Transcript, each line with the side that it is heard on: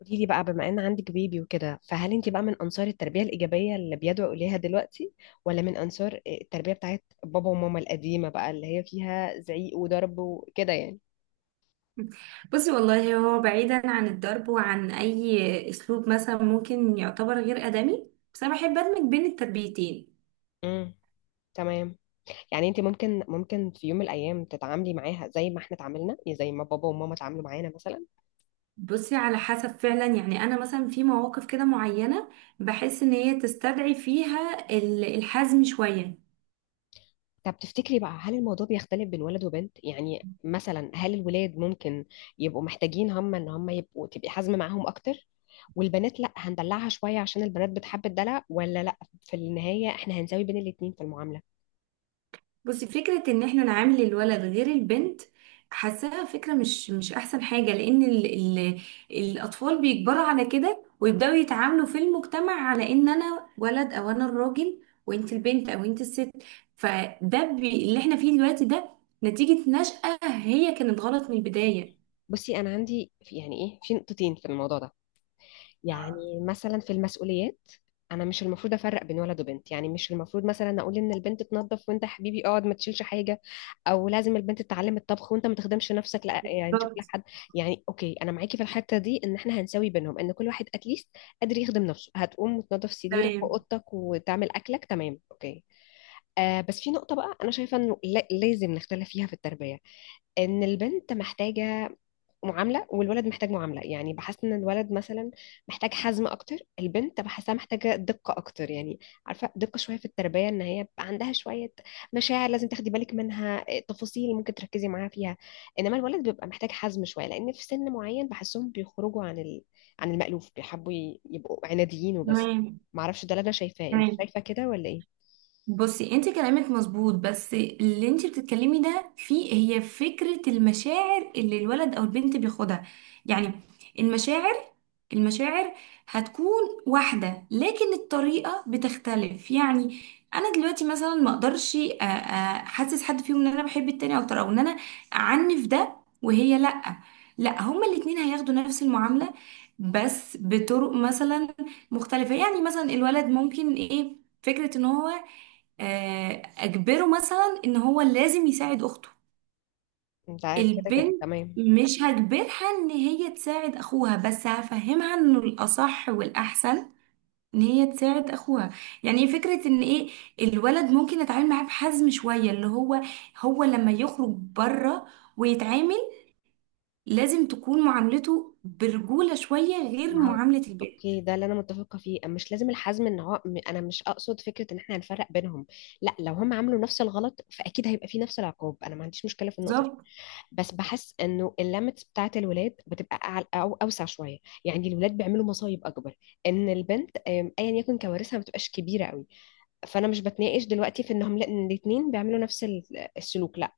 left: قولي لي بقى، بما ان عندك بيبي وكده، فهل انت بقى من انصار التربيه الايجابيه اللي بيدعو اليها دلوقتي، ولا من انصار التربيه بتاعت بابا وماما القديمه بقى، اللي هي فيها زعيق وضرب وكده؟ يعني
right: بصي، والله هو بعيدا عن الضرب وعن اي اسلوب مثلا ممكن يعتبر غير ادمي. بس انا بحب ادمج بين التربيتين.
left: امم تمام. يعني انت ممكن في يوم من الايام تتعاملي معاها زي ما احنا اتعاملنا، يعني زي ما بابا وماما اتعاملوا معانا مثلا؟
right: بصي، على حسب فعلا. يعني انا مثلا في مواقف كده معينة بحس ان هي تستدعي فيها الحزم شوية.
left: طب تفتكري بقى، هل الموضوع بيختلف بين ولد وبنت؟ يعني مثلا هل الولاد ممكن يبقوا محتاجين هم ان هم يبقوا، تبقي حازمه معاهم اكتر، والبنات لا هندلعها شويه عشان البنات بتحب الدلع؟ ولا لا، في النهايه احنا هنساوي بين الاتنين في المعامله؟
right: بصي، فكرة ان احنا نعامل الولد غير البنت حاساها فكرة مش احسن حاجة، لان ال الاطفال بيكبروا على كده ويبدأوا يتعاملوا في المجتمع على ان انا ولد او انا الراجل وانت البنت او انت الست. فده بي اللي احنا فيه دلوقتي ده نتيجة نشأة هي كانت غلط من البداية.
left: بصي، انا عندي في يعني ايه، في نقطتين في الموضوع ده. يعني مثلا في المسؤوليات، انا مش المفروض افرق بين ولد وبنت. يعني مش المفروض مثلا اقول ان البنت تنظف، وانت يا حبيبي اقعد ما تشيلش حاجه، او لازم البنت تتعلم الطبخ وانت ما تخدمش نفسك. لا، يعني تشوف لك
right: بالظبط.
left: حد. يعني اوكي، انا معاكي في الحته دي، ان احنا هنساوي بينهم، ان كل واحد اتليست قادر يخدم نفسه. هتقوم وتنظف سريرك
right: تمام
left: واوضتك وتعمل اكلك، تمام، اوكي. آه بس في نقطة بقى أنا شايفة إنه لازم نختلف فيها في التربية، إن البنت محتاجة معامله والولد محتاج معامله. يعني بحس ان الولد مثلا محتاج حزم اكتر، البنت بحسها محتاجه دقه اكتر، يعني عارفه، دقه شويه في التربيه، ان هي بقى عندها شويه مشاعر لازم تاخدي بالك منها، تفاصيل ممكن تركزي معاها فيها. انما الولد بيبقى محتاج حزم شويه، لان في سن معين بحسهم بيخرجوا عن عن المألوف، بيحبوا يبقوا عناديين وبس.
right: تمام
left: معرفش، ده اللي انا شايفاه، انت
right: تمام.
left: شايفه كده ولا ايه؟
right: بصي، انت كلامك مظبوط، بس اللي انت بتتكلمي ده فيه هي فكرة المشاعر اللي الولد او البنت بياخدها. يعني المشاعر، المشاعر هتكون واحدة لكن الطريقة بتختلف. يعني انا دلوقتي مثلا ما اقدرش احسس حد فيهم ان انا بحب التاني اكتر او ان انا اعنف ده وهي لا. لا، هما الاتنين هياخدوا نفس المعاملة بس بطرق مثلا مختلفة. يعني مثلا الولد ممكن ايه، فكرة ان هو اجبره مثلا ان هو لازم يساعد اخته.
left: انت كده كده
right: البنت
left: تمام.
right: مش هجبرها ان هي تساعد اخوها، بس هفهمها انه الاصح والاحسن ان هي تساعد اخوها. يعني فكرة ان ايه، الولد ممكن اتعامل معاه بحزم شوية، اللي هو هو لما يخرج بره ويتعامل لازم تكون معاملته برجولة شوية غير
left: ما هو
right: معاملة البنت.
left: اوكي، ده اللي انا متفقه فيه. مش لازم الحزم، ان هو انا مش اقصد فكره ان احنا هنفرق بينهم. لا، لو هم عملوا نفس الغلط فاكيد هيبقى فيه نفس العقاب، انا ما عنديش مشكله في النقطه دي.
right: بالظبط.
left: بس بحس انه الليميتس بتاعه الولاد بتبقى أعل او اوسع شويه. يعني الولاد بيعملوا مصايب اكبر، ان البنت ايا يكن كوارثها ما بتبقاش كبيره قوي. فانا مش بتناقش دلوقتي في انهم ان الاتنين بيعملوا نفس السلوك، لا.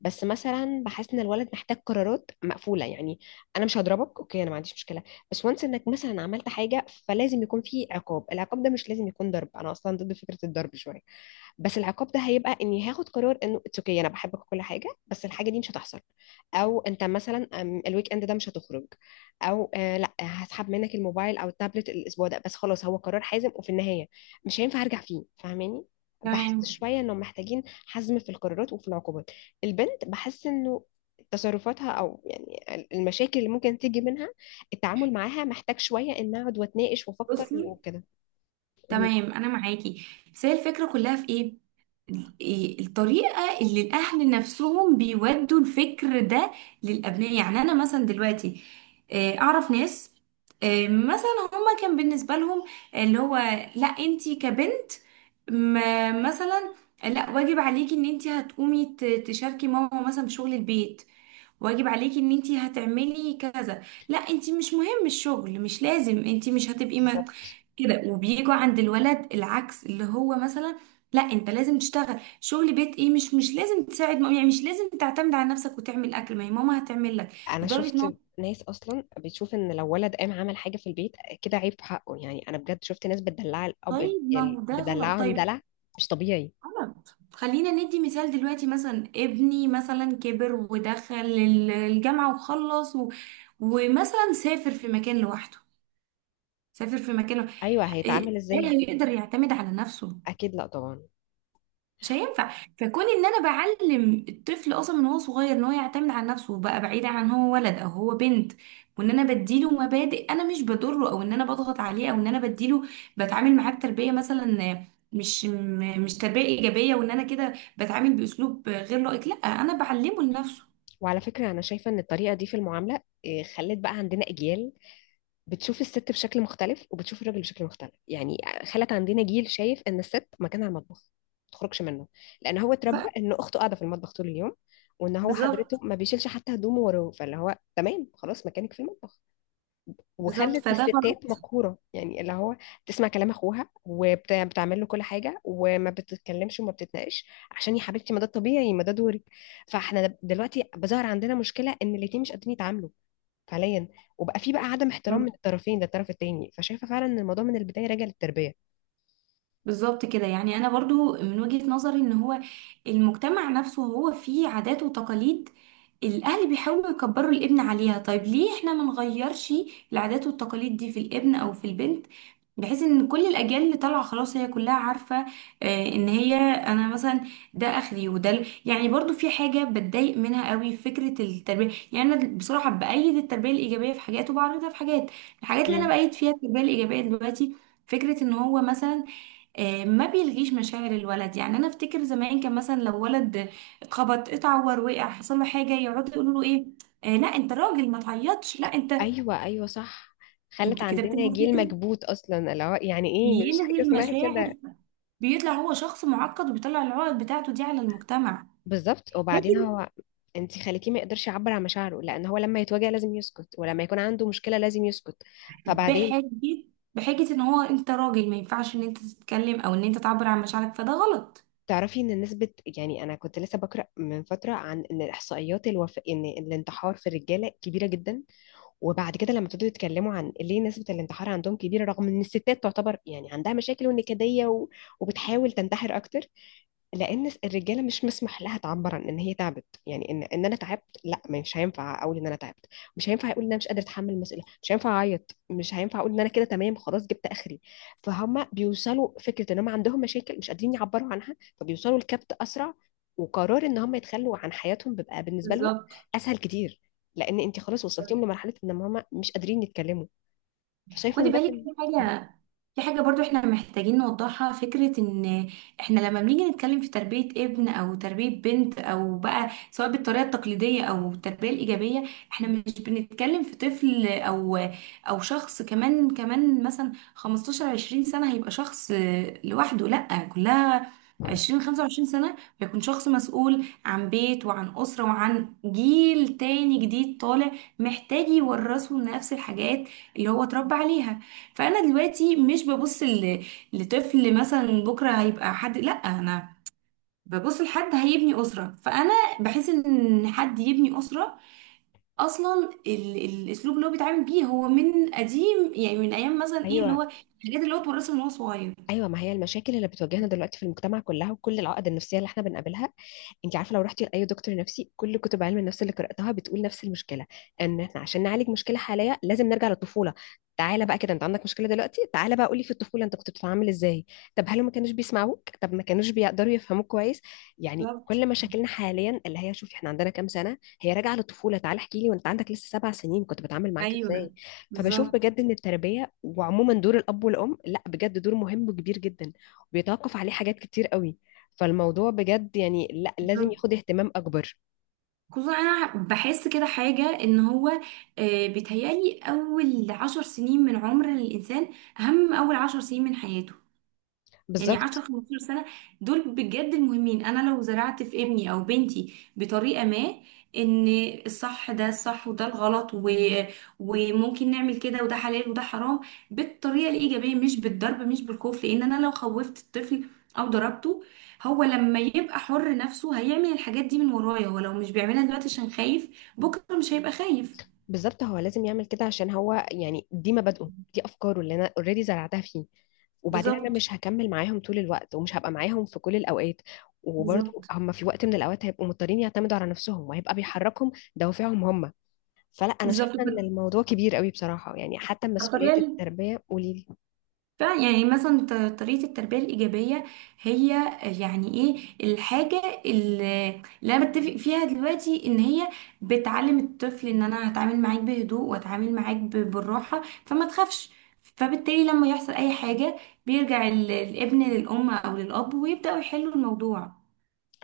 left: بس مثلا بحس ان الولد محتاج قرارات مقفوله. يعني انا مش هضربك اوكي، انا ما عنديش مشكله. بس وانس انك مثلا عملت حاجه، فلازم يكون في عقاب. العقاب ده مش لازم يكون ضرب، انا اصلا ضد فكره الضرب شويه. بس العقاب ده هيبقى اني هاخد قرار انه اتس اوكي، انا بحبك وكل حاجه، بس الحاجه دي مش هتحصل. او انت مثلا، الويك اند ده مش هتخرج، او آه لا، هسحب منك الموبايل او التابلت الاسبوع ده بس، خلاص. هو قرار حازم، وفي النهايه مش هينفع ارجع فيه، فاهماني؟ بحس
right: تمام.
left: شويه انه محتاجين حزم في القرارات وفي العقوبات. البنت بحس انه تصرفاتها، او يعني المشاكل اللي ممكن تيجي منها، التعامل معاها محتاج شويه ان اقعد واتناقش وافكر
right: بصي،
left: وكده.
right: تمام، انا معاكي. بس هي الفكره كلها في ايه؟ إيه الطريقه اللي الاهل نفسهم بيودوا الفكر ده للابناء؟ يعني انا مثلا دلوقتي اعرف ناس، مثلا هما كان بالنسبه لهم اللي هو لا انتي كبنت ما مثلا لا، واجب عليكي ان انتي هتقومي تشاركي ماما مثلا في شغل البيت، واجب عليكي ان انتي هتعملي كذا. لا انتي مش مهم الشغل، مش لازم، انتي مش هتبقي
left: بالظبط،
right: كده. وبيجوا عند الولد العكس، اللي هو مثلا لا انت لازم تشتغل شغل بيت ايه، مش لازم تساعد ماما. يعني مش لازم تعتمد على نفسك وتعمل اكل، ما هي ماما هتعمل لك،
left: انا
right: لدرجه ان هو.
left: شفت ناس اصلا بتشوف ان لو ولد قام عمل حاجه في البيت كده عيب في حقه. يعني انا بجد شفت ناس بتدلع الاب
right: طيب ما هو ده غلط.
left: بتدلعهم
right: طيب،
left: دلع مش طبيعي.
right: غلط. خلينا ندي مثال دلوقتي، مثلا ابني مثلا كبر ودخل الجامعه وخلص و... ومثلا سافر في مكان لوحده، سافر في مكان لوحده.
left: ايوه،
right: ايه،
left: هيتعامل ازاي؟
right: هيقدر يعتمد على نفسه؟
left: اكيد لا طبعا.
right: مش هينفع. فكون ان انا بعلم الطفل اصلا من هو صغير ان هو يعتمد على نفسه وبقى بعيد عن هو ولد او هو بنت، وان انا بديله مبادئ انا مش بضره او ان انا بضغط عليه او ان انا بديله، بتعامل معاه بتربيه مثلا مش تربيه ايجابيه، وان انا كده بتعامل باسلوب غير لائق. لا انا بعلمه لنفسه.
left: وعلى فكره انا شايفه ان الطريقه دي في المعامله خلت بقى عندنا اجيال بتشوف الست بشكل مختلف وبتشوف الراجل بشكل مختلف. يعني خلت عندنا جيل شايف ان الست مكانها المطبخ، ما تخرجش منه. لان هو
right: ف-
left: اتربى ان اخته قاعده في المطبخ طول اليوم، وان هو حضرته
right: بالظبط.
left: ما بيشيلش حتى هدومه وراه، فاللي هو تمام خلاص مكانك في المطبخ.
right: بالظبط،
left: وخلت
right: فده
left: الستات
right: غلط.
left: مقهورة، يعني اللي هو تسمع كلام اخوها وبتعمل له كل حاجة وما بتتكلمش وما بتتناقش، عشان يا حبيبتي، ما ده الطبيعي، ما ده دوري. فاحنا دلوقتي بظهر عندنا مشكلة ان الاتنين مش قادرين يتعاملوا فعليا، وبقى في بقى عدم احترام من الطرفين للطرف التاني. فشايفة فعلا ان الموضوع من البداية راجع للتربية.
right: بالظبط كده. يعني انا برضو من وجهة نظري ان هو المجتمع نفسه هو فيه عادات وتقاليد الاهل بيحاولوا يكبروا الابن عليها. طيب ليه احنا ما نغيرش العادات والتقاليد دي في الابن او في البنت، بحيث ان كل الاجيال اللي طالعه خلاص هي كلها عارفه ان هي انا مثلا ده اخري وده يعني. برضو في حاجه بتضايق منها قوي فكره التربيه. يعني انا بصراحه بايد التربيه الايجابيه في حاجات وبعرضها في حاجات. الحاجات اللي انا
left: مم.
right: بايد فيها التربيه الايجابيه دلوقتي فكره ان هو مثلا ما بيلغيش مشاعر الولد. يعني انا افتكر زمان كان مثلا لو ولد اتخبط اتعور وقع حصل له حاجه يقعدوا يقولوا له ايه، آه لا انت راجل ما تعيطش، لا انت.
left: ايوه ايوه، صح. خلت
right: انتوا كده
left: عندنا
right: بتلغوا
left: جيل
right: فكره،
left: مكبوت اصلا، اللي هو يعني ايه، مفيش
right: بيلغي
left: حاجة اسمها
right: المشاعر،
left: كده.
right: بيطلع هو شخص معقد وبيطلع العقد بتاعته دي على المجتمع.
left: بالظبط.
right: لكن
left: وبعدين هو انت خليتيه ما يقدرش يعبر عن مشاعره، لان هو لما يتوجع لازم يسكت، ولما يكون عنده مشكله لازم يسكت. فبعدين
right: بحجه بحجه ان هو انت راجل ما ينفعش ان انت تتكلم او ان انت تعبر عن مشاعرك. فده غلط.
left: تعرفي ان نسبه، يعني انا كنت لسه بقرا من فتره عن ان الاحصائيات ان الانتحار في الرجاله كبيره جدا. وبعد كده لما ابتدوا يتكلموا عن ليه نسبه الانتحار عندهم كبيره، رغم ان الستات تعتبر يعني عندها مشاكل ونكديه وبتحاول تنتحر اكتر، لان الرجاله مش مسمح لها تعبر عن ان هي تعبت. يعني ان انا تعبت، لا، مش هينفع اقول ان انا تعبت، مش هينفع اقول ان انا مش قادره اتحمل المسؤوليه، مش هينفع اعيط، مش هينفع اقول ان انا كده تمام خلاص جبت اخري. فهم بيوصلوا فكره ان هم عندهم مشاكل مش قادرين يعبروا عنها، فبيوصلوا لكبت اسرع. وقرار ان هم يتخلوا عن حياتهم بيبقى بالنسبه لهم
right: بالظبط.
left: اسهل كتير، لان انت خلاص وصلتيهم لمرحله ان هم مش قادرين يتكلموا. فشايفه
right: خدي
left: ان ده
right: بالك في حاجة، في حاجة برضو احنا محتاجين نوضحها. فكرة ان احنا لما بنيجي نتكلم في تربية ابن او تربية بنت او بقى، سواء بالطريقة التقليدية او التربية الايجابية، احنا مش بنتكلم في طفل او شخص كمان مثلا 15 20 سنة هيبقى شخص لوحده، لا كلها 20 25 سنة بيكون شخص مسؤول عن بيت وعن أسرة وعن جيل تاني جديد طالع محتاج يورثه نفس الحاجات اللي هو اتربى عليها. فانا دلوقتي مش ببص لطفل مثلا بكره هيبقى حد. لا انا ببص لحد هيبني اسره. فانا بحس ان حد يبني اسره اصلا الاسلوب اللي هو بيتعامل بيه هو من قديم، يعني من ايام مثلا ايه، اللي
left: ايوه
right: هو الحاجات اللي هو اتورثها من هو صغير.
left: ايوه. ما هي المشاكل اللي بتواجهنا دلوقتي في المجتمع كلها، وكل العقد النفسيه اللي احنا بنقابلها، انت عارفه لو رحتي لاي دكتور نفسي، كل كتب علم النفس اللي قراتها بتقول نفس المشكله، ان احنا عشان نعالج مشكله حاليه لازم نرجع للطفوله. تعالى بقى كده، انت عندك مشكله دلوقتي، تعالى بقى قولي، في الطفوله انت كنت بتتعامل ازاي؟ طب هل ما كانوش بيسمعوك؟ طب ما كانوش بيقدروا يفهموك كويس؟ يعني
right: بالظبط.
left: كل مشاكلنا حاليا اللي هي، شوفي احنا عندنا كام سنه، هي راجعه للطفوله. تعالى احكي لي، وانت عندك لسه 7 سنين كنت بتعامل معاك
right: ايوه.
left: ازاي؟ فبشوف
right: بالظبط.
left: بجد ان التربيه، وعموما دور الاب والام، لا بجد دور مهم وكبير جدا، وبيتوقف عليه حاجات كتير قوي. فالموضوع بجد يعني لا، لازم
right: بالظبط.
left: ياخد اهتمام اكبر.
right: خصوصا انا بحس كده حاجه ان هو بيتهيألي اول عشر سنين من عمر الانسان اهم من اول عشر سنين من حياته. يعني 10
left: بالظبط،
right: 15 سنة دول بجد المهمين. انا لو زرعت في ابني او بنتي بطريقة ما ان الصح ده الصح وده الغلط و... وممكن نعمل كده وده حلال وده حرام، بالطريقة الإيجابية، مش بالضرب، مش بالخوف، لان انا لو خوفت الطفل او ضربته، هو لما يبقى حر نفسه هيعمل الحاجات دي من ورايا. ولو مش بيعملها دلوقتي عشان خايف، بكرة مش هيبقى خايف.
left: بالظبط. هو لازم يعمل كده عشان هو، يعني دي مبادئه، دي افكاره اللي انا اوريدي زرعتها فيه. وبعدين انا
right: بالظبط.
left: مش هكمل معاهم طول الوقت، ومش هبقى معاهم في كل الاوقات، وبرضه
right: بالظبط.
left: هم في وقت من الاوقات هيبقوا مضطرين يعتمدوا على نفسهم، وهيبقى بيحركهم دوافعهم هم. فلا، انا
right: بالظبط.
left: شايفه ان الموضوع كبير قوي بصراحه، يعني حتى مسؤوليه
right: الطريقة،
left: التربيه، قولي.
right: فيعني مثلا طريقة التربية الإيجابية هي يعني إيه؟ الحاجة اللي اللي أنا بتفق فيها دلوقتي إن هي بتعلم الطفل إن أنا هتعامل معاك بهدوء وأتعامل معاك بالراحة فما تخافش. فبالتالي لما يحصل أي حاجة بيرجع الابن للأم أو للأب ويبدأوا يحلوا الموضوع.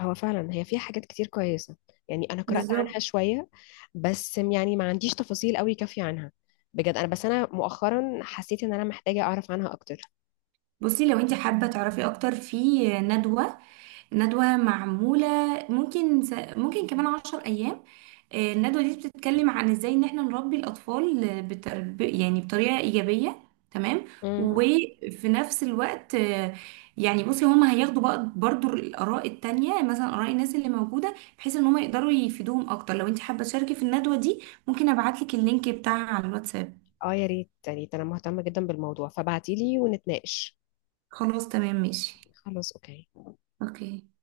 left: هو فعلا هي فيها حاجات كتير كويسة. يعني أنا قرأت عنها
right: بالظبط.
left: شوية، بس يعني ما عنديش تفاصيل قوي كافية عنها. بجد أنا بس أنا مؤخرا حسيت إن أنا محتاجة أعرف عنها أكتر.
right: بصي، لو انت حابة تعرفي أكتر في ندوة، ندوة معمولة ممكن ممكن كمان عشر أيام. الندوة دي بتتكلم عن ازاي ان احنا نربي الأطفال يعني بطريقة إيجابية. تمام.
left: امم
right: وفي نفس الوقت يعني بصي هما هياخدوا بقى برضو الآراء التانية مثلا آراء الناس اللي موجودة بحيث ان هما يقدروا يفيدوهم أكتر. لو انت حابة تشاركي في الندوة دي، ممكن أبعتلك اللينك بتاعها على الواتساب.
left: اه، يا ريت يا ريت، أنا مهتمة جدا بالموضوع، فبعتيلي ونتناقش.
right: خلاص، تمام، ماشي.
left: خلاص أوكي.
right: اوكي.